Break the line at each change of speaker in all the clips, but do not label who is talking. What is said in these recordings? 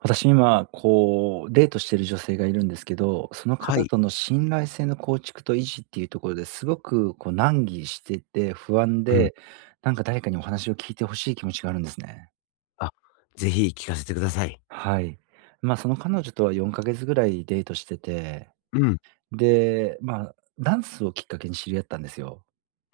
私今、こう、デートしてる女性がいるんですけど、その
は
方
い。
との信頼性の構築と維持っていうところですごくこう難儀してて不安
うん。
で、なんか誰かにお話を聞いてほしい気持ちがあるんですね。
あ、ぜひ聞かせてください。
はい。まあ、その彼女とは4ヶ月ぐらいデートしてて、
うん、
で、まあ、ダンスをきっかけに知り合ったんですよ。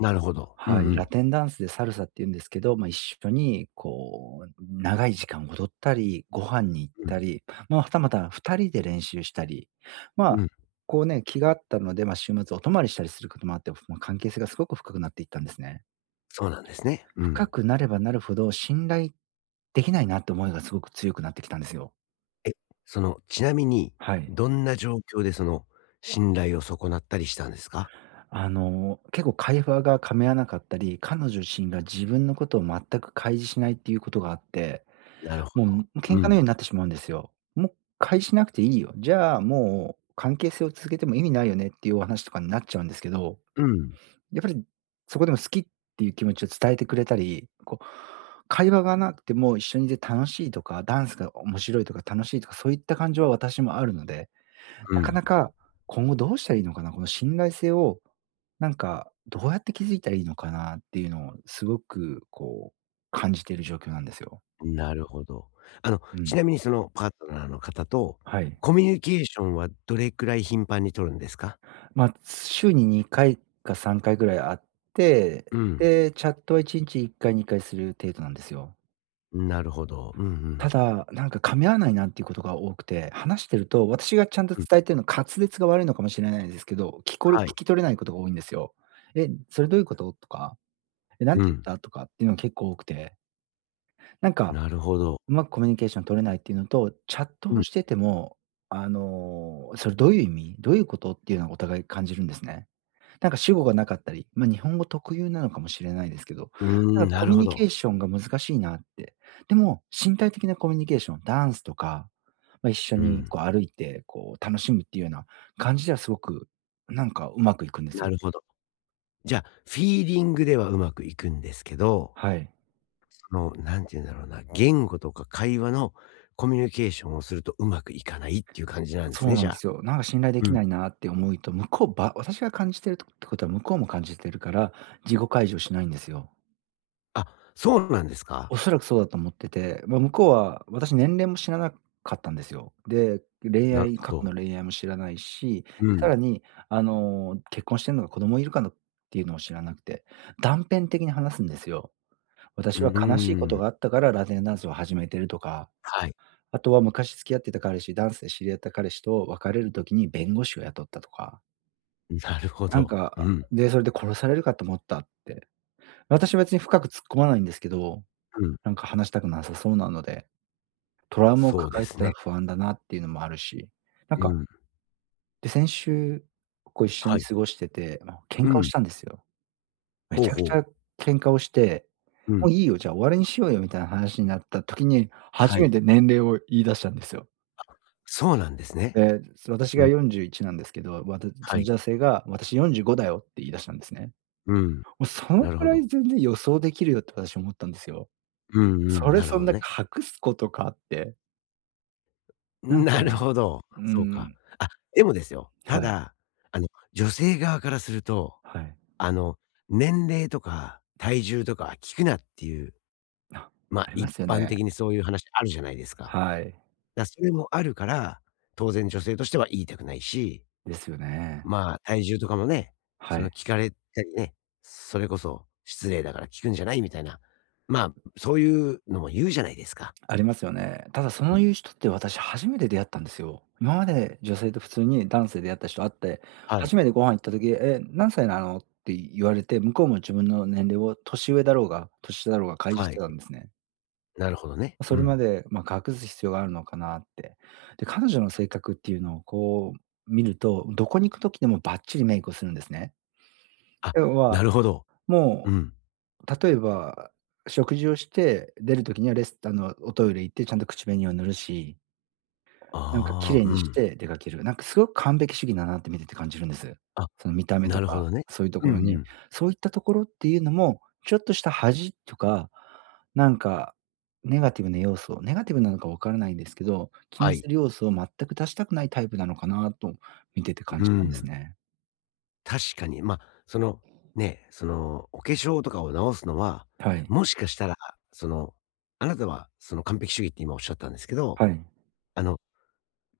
なるほど。うんう
はい、ラ
ん。
テンダンスでサルサって言うんですけど、まあ、一緒にこう、長い時間踊ったり、ご飯に行っ
う
たり、まあ、はたまた2人で練習したり、ま
ん、う
あ、
ん。
こうね、気が合ったので、まあ、週末お泊まりしたりすることもあって、まあ、関係性がすごく深くなっていったんですね。
そうなんですね。う
深
ん。
くなればなるほど、信頼できないなって思いがすごく強くなってきたんですよ。
その、ちなみに、
はい。
どんな状況でその、信頼を損なったりしたんですか？
あの、結構会話が噛み合わなかったり、彼女自身が自分のことを全く開示しないっていうことがあって、
なるほ
も
ど。
う、
う
喧嘩のよ
ん。
うになってしまうんですよ。もう「返しなくていいよ。じゃあ、もう関係性を続けても意味ないよね」っていうお話とかになっちゃうんですけど、
うん。
やっぱりそこでも好きっていう気持ちを伝えてくれたり、こう、会話がなくても一緒にいて楽しいとか、ダンスが面白いとか楽しいとか、そういった感情は私もあるので、
う
なか
ん。
なか今後どうしたらいいのかな、この信頼性を、なんか、どうやって築いたらいいのかなっていうのをすごくこう、感じている状況なんですよ。
なるほど。あの、
う
ち
ん。
なみにそのパートナーの方と、
はい。
コミュニケーションはどれくらい頻繁に取るんですか？
まあ、週に2回か3回ぐらいあっ
う
て、
ん。
で、チャットは1日1回、2回する程度なんですよ。
なるほど。うんう
た
ん。
だ、なんか噛み合わないなっていうことが多くて、話してると私がちゃんと
うん。
伝えてるの滑舌が悪いのかもしれないんですけど、聞こえる
は
聞
い。
き取れないことが多いんですよ。「え、それどういうこと？」とか、「え、なん
う
て言っ
ん。
た？」とかっていうのが結構多くて、なんか
なるほど。
うまくコミュニケーション取れないっていうのと、チャット
う
を
ん。
してても、あの、「それどういう意味？どういうこと？」っていうのをお互い感じるんですね。なんか主語がなかったり、まあ、日本語特有なのかもしれないですけど、
う
な
ー
ん
ん、
か
な
コ
る
ミュ
ほ
ニケ
ど。
ーションが難しいなって。でも、身体的なコミュニケーション、ダンスとか、まあ、一緒
う
に
ん、
こう歩いて、こう楽しむっていうような感じではすごく、なんかうまくいくんです
な
よ。
るほど。じゃあ、フィーリングではうまくいくんですけど、
はい。
その、なんて言うんだろうな、言語とか会話のコミュニケーションをするとうまくいかないっていう感じなんです
そう
ね、
な
じ
ん
ゃ
で
あ。
すよ。なんか信頼で
う
き
ん。
ないなって思うと、向こうば私が感じてるってことは向こうも感じてるから、自己解除しないんですよ。
あ、そうなんですか？
おそらくそうだと思ってて、まあ、向こうは私年齢も知らなかったんですよ。で、恋
なる
愛
ほ
過去の
ど。
恋愛も知らないし、
う
さ
ん。
らに、結婚してんのが子供いるかのっていうのを知らなくて、断片的に話すんですよ。
うー
私は悲しいこと
ん。
があったからラテンダンスを始めてるとか、
はい。
あとは昔付き合ってた彼氏、ダンスで知り合った彼氏と別れる時に弁護士を雇ったとか、
なるほ
なん
ど。う
か、
ん、
で、それで殺されるかと思ったって。私は別に深く突っ込まないんですけど、
うん。
なんか話したくなさそうなのでトラウマを
そうで
抱えて
す
た
ね。
ら不安だなっていうのもあるし、なん
う
か、
ん。
で、先週、こう、一緒
は
に
い。
過ごしてて、もう喧
う
嘩をし
ん。
たんですよ。め
ほ
ち
う
ゃくち
ほ
ゃ
う。
喧嘩をして、
う
「も
ん。
ういいよ、じゃあ終わりにしようよ」みたいな話になった時に、
は
初め
い。
て年齢を言い出したんですよ。
そうなんですね。
で、私
う
が
ん。
41なんですけど、わた
は
その
い。
女性が「私45だよ」って言い出したんですね。
うん。
もうその
なる
く
ほ
ら
ど。
い全然予想できるよって私思ったんですよ。
うんう
そ
ん、
れ
なる
そ
ほ
ん
ど
な
ね。
隠すことかって、なんか、
なるほど、
う
そうか。
ん、
あ、でもですよ、た
はい、
だ、あの、女性側からすると、
はい。
あの、年齢とか体重とか聞くなっていう、
あ、
ま、
ありま
一
すよ
般
ね。
的にそういう話あるじゃないですか。
はい。
だ、それもあるから、当然女性としては言いたくないし、
ですよね。
まあ、体重とかもね、
は
その
い。
聞かれたりね、それこそ失礼だから聞くんじゃないみたいな、まあ、そういうのも言うじゃないですか。
ありますよね。ただそう
うん、
ういう人って私初めて出会ったんですよ。今まで女性と普通に男性で出会った人会って、
はい、
初めてご飯行った時、「え、何歳なの？」って言われて、向こうも自分の年齢を年上だろうが、年下だろうが開示し
は
て
い、
たんですね。
なるほどね。う
それま
ん。
で、まあ、隠す必要があるのかなって。で、彼女の性格っていうのをこう見ると、どこに行く時でもバッチリメイクをするんですね。
あ、
要
な
は、
るほど。う
も
ん。
う例えば、食事をして、出る時にはレスおトイレ行ってちゃんと口紅を塗るし、なんか綺
ああ、
麗
う
にし
ん。
て出かける。なんかすごく完璧主義だなって見てて感じるんです。
あ、
その見た目
な
と
るほ
か、
どね。
そういうと
うん
ころ
う
に。
ん。
そういったところっていうのも、ちょっとした恥とか、なんかネガティブな要素ネガティブなのかわからないんですけど、気
は
に
い。
する要素を全く出したくないタイプなのかなと見てて感
う
じたんです
ん。
ね。
確かに、まあ、その、ね、その、お化粧とかを直すのは、
はい。
もしかしたら、その、あなたは、その、完璧主義って今おっしゃったんですけど、
はい。
あの、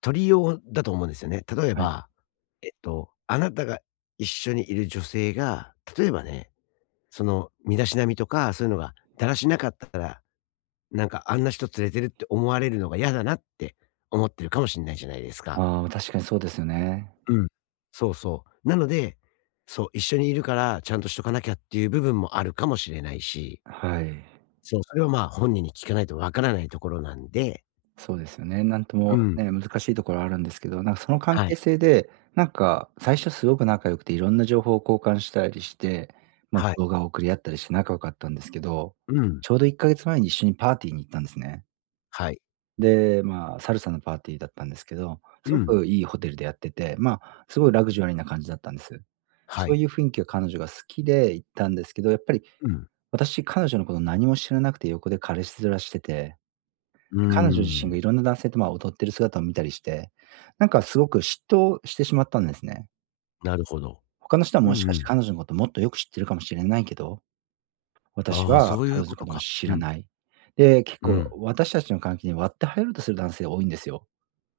取りようだと思うんですよね。例え
はい。
ば、えっと、あなたが一緒にいる女性が、例えばね、その、身だしなみとか、そういうのがだらしなかったら、なんか、あんな人連れてるって思われるのが嫌だなって思ってるかもしれないじゃないですか。
ああ、確かにそうですよね。
うん。そうそう。なので、そう、一緒にいるから、ちゃんとしとかなきゃっていう部分もあるかもしれないし、
はい。
そう、それはまあ、本人に聞かないとわからないところなんで、
そうですよね。なんと
う
も
ん。
ね、難しいところあるんですけど、なんかその関
は
係
い。
性で、なんか最初すごく仲良くていろんな情報を交換したりして、まあ、
はい。
動画を送り合ったりして仲良かったんですけど、
うん。
ちょうど1ヶ月前に一緒にパーティーに行ったんですね。
はい。
で、まあ、サルサのパーティーだったんですけど、す
う
ご
ん。
くいいホテルでやってて、まあ、すごいラグジュアリーな感じだったんです。
は
そう
い。
いう雰囲気が彼女が好きで行ったんですけど、やっぱり
うん。
私、彼女のこと何も知らなくて横で彼氏面してて
うー
彼女自身が
ん。
いろんな男性と、ま、踊ってる姿を見たりして、なんかすごく嫉妬してしまったんですね。
なるほど。
他の人は
うん
もし
う
かして
ん。
彼女のこともっとよく知ってるかもしれないけど、私
ああ、
は
そうい
彼
う
女
こ
の
と
ことを
か。
知
う
ら
ん。
ない。で、結
う
構
ん。
私たちの関係に割って入ろうとする男性が多いんですよ。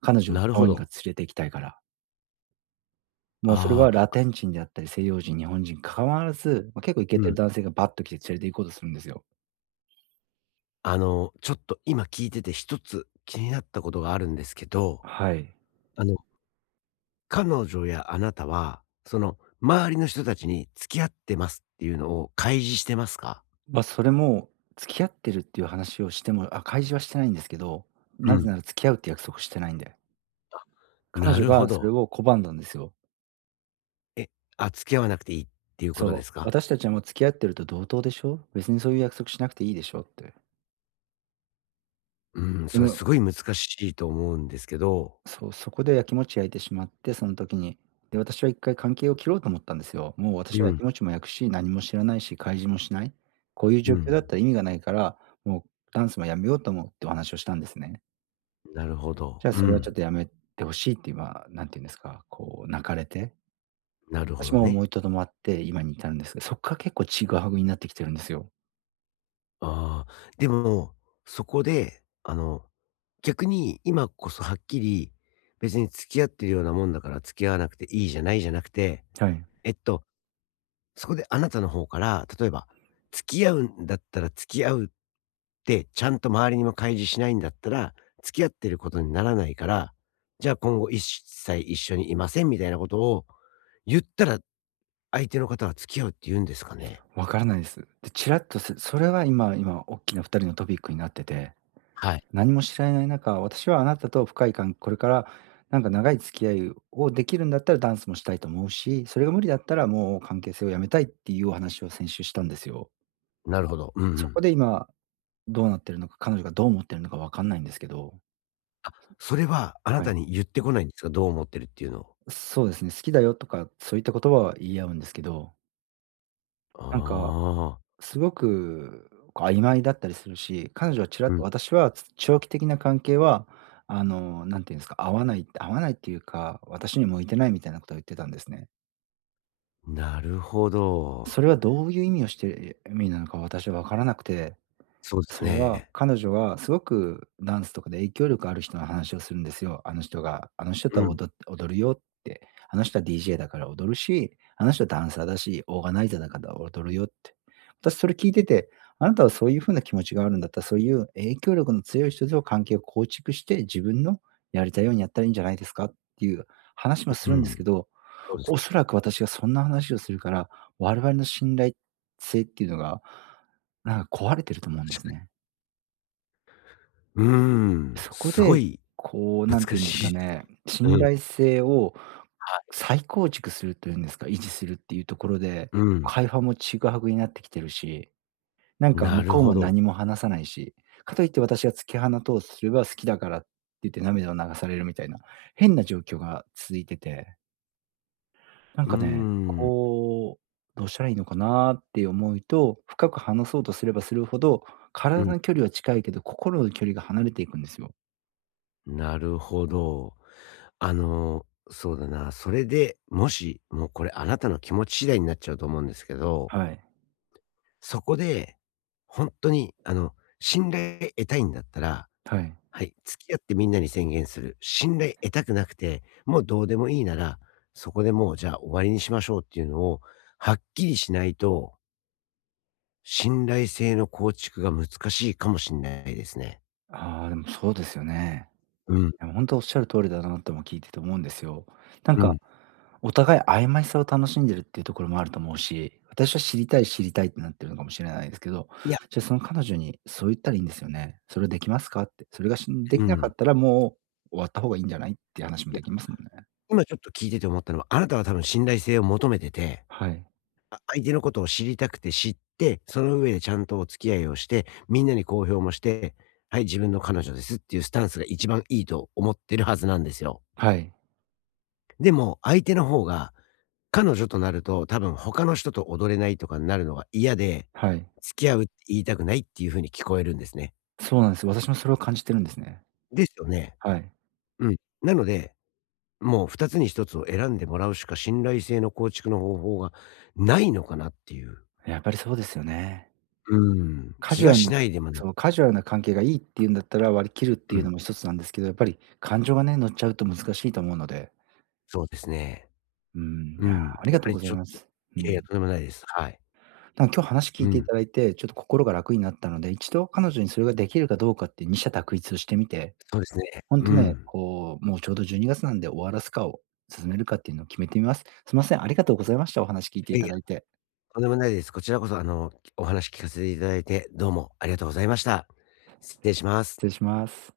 彼女を
なる
ど
ほ
うにか
ど。
連れて行きたいから。もうそれ
あ
はラ
あ、
テン人であったり、西洋人、日本人関わらず、まあ、結構イケ
う
て
ん。
る男性がバッと来て連れて行こうとするんですよ。
あの、ちょっと今聞いてて一つ気になったことがあるんですけど、
はい。
あの彼女やあなたは、その、周りの人たちに付き合ってますっていうのを開示してますか？
まあ、それも、付き合ってるっていう話をしても、あ、開示はしてないんですけど、
う
な
ん、
ぜなら付き合うって約束してないんで。彼
な
女
るほ
がそれ
ど。
を拒んだんですよ。
え、あ、付き合わなくていいっていうことで
そ
す
う、
か？
私たちはもう付き合ってると同等でしょ、別にそういう約束しなくていいでしょって。
うん、
で
それす
も、
ごい難しいと思うんですけど。
そう、そこでやきもち焼いてしまって、その時に。で、私は一回関係を切ろうと思ったんですよ。もう私
う
はや
ん、
きもちも焼くし、何も知らないし、開示もしない。こういう
う
状況だっ
ん、
たら意味がないから、もうダンスもやめようと思うってお話をしたんですね。
なるほど。
じゃあ、
う
それはちょ
ん、
っとやめてほしいって今、なんていうんですか、こう泣かれて、
なるほ
私
ど
も
ね。
思いとどまって今に至るんですけど、そっから結構ちぐはぐになってきてるんですよ。
ああ、でも、そこで、あの、逆に今こそはっきり、別に付き合ってるようなもんだから付き合わなくていいじゃないじゃなくて、
はい。
えっと、そこであなたの方から、例えば、付き合うんだったら付き合うってちゃんと周りにも開示しないんだったら、付き合ってることにならないから、じゃあ今後一切一緒にいませんみたいなことを言ったら、相手の方は付き合うって言うんですかね？
わからないです。で、ちらっと、それは今おっきな2人のトピックになってて、
はい。
何も知られない中、私はあなたと深いかんこれから長い付き合いをできるんだったらダンスもしたいと思うし、それが無理だったらもう関係性をやめたいっていうお話を先週したんですよ。
なるほど。うんう
そ
ん。
こで今どうなってるのか、彼女がどう思ってるのか分かんないんですけど。
あ、それはあな
は
た
い。
に言ってこないんですか？どう思ってるっていうのを。
そうですね、好きだよとか、そういった言葉は言い合うんですけど、なんか、
ああ、
すごくこう曖昧だったりするし、彼女はちら
う
っ
ん。
と私はつ長期的な関係は、なんていうんですか、合わないっていうか、私に向いてないみたいなことを言ってたんですね。
なるほ
そ
ど。
れはどういう意味をして意味なのか私は分からなくて、
そうです
それは
ね。
彼女はすごくダンスとかで影響力ある人の話をするんですよ。あの人が、あの人
う
とは
ん、
踊るよって、あの人は DJ だから踊るし、あの人はダンサーだし、オーガナイザーだから踊るよって。私それ聞いてて、あなたはそういう風な気持ちがあるんだったら、そういう影響力の強い人と関係を構築して、自分のやりたいようにやったらいいんじゃないですかっていう話もす
う
るんです
ん。
けど、
そうです
おそ
ね、
らく私がそんな話をするから、我々の信頼性っていうのが、なんか壊れてると思うんで
確
す
か
ね。
に。うーん、
そこ
すご
で、
い
こう、なん
難
て言うんです
しい。
かね、
う
信
ん、
頼性を再構築するというんですか、維持するっていうところで、
うん。
会話もちぐはぐになってきてるし、なんか
な
向
る
こう
ほ
も
ど。
何も話さないし、かといって私が突き放とうとすれば好きだからって言って涙を流されるみたいな、変な状況が続いてて、なん
うー
かね、
ん、
こう、どうしたらいいのかなって思うと、深く話そうとすればするほど、
う
体
ん。
の距離は近いけど、心の距離が離れていくんですよ。
なるほど。あの、そうだな、それで、もし、もうこれあなたの気持ち次第になっちゃうと思うんですけど、
はい。
そこで、本当に、あの、信頼得たいんだったら、
はい。
はい、付き合ってみんなに宣言する。信頼得たくなくて、もうどうでもいいなら、そこでもう、じゃあ終わりにしましょうっていうのを、はっきりしないと、信頼性の構築が難しいかもしれないですね。
ああ、でもそうですよね。
うん、
でも本当おっしゃる通りだなとも聞いてて思うんですよ。なん
う
か、
ん。
お互い曖昧さを楽しんでるっていうところもあると思うし、私は知りたいってなってるのかもしれないですけど、
いや、
じゃあその彼女にそう言ったらいいんですよね。それできますかって。それがで
う
きなか
ん。
ったらもう終わった方がいいんじゃないっていう話も
いや、
できますもんね。
今ちょっと聞いてて思ったのは、あなたは多分信頼性を求めてて、
はい。
あ相手のことを知りたくて知って、その上でちゃんとお付き合いをして、みんなに公表もして、はい、自分の彼女ですっていうスタンスが一番いいと思ってるはずなんですよ。
はい。
でも、相手の方が、彼女となると多分他の人と踊れないとかになるのが嫌で、
はい。
付き合うって言いたくないっていう風に聞こえるんですね。
そうなんです。私もそれを感じてるんですね。
ですよね。
はい。
うん。なのでもう2つに1つを選んでもらうしか信頼性の構築の方法がないのかなっていう、
やっぱりそうですよね。
うん、
カ
気
ジュ
が
アル
し
な
ないでもない。
そのカジュアルな関係がいいっていうんだったら、割り切るって
う
いう
ん、
のも一つなんですけど、やっぱり感情がね、乗っちゃうと難しいと思うので、
そうですね。
うん、
う
いや、
ん、
あり
やっ
がと
ぱ
う
り
ござい
ちょっ
ま
と、
す。う
いやいや、
ん。
とんでもないです。はい。
なんか今日話聞
う
いてい
ん、
ただいて、ちょっと心が楽になったので、一度彼女にそれができるかどうかって二者択一をしてみて、
そうですね。
ほん
う
とね、
ん。
こう、もうちょうど12月なんで終わらすかを進めるかっていうのを決めてみます。すいません、ありがとうございました。お話聞いて
い
い
やい
た
や、
だいて。
とんでもないです。こちらこそあの、お話聞かせていただいて、どうもありがとうございました。失礼します。
失礼します。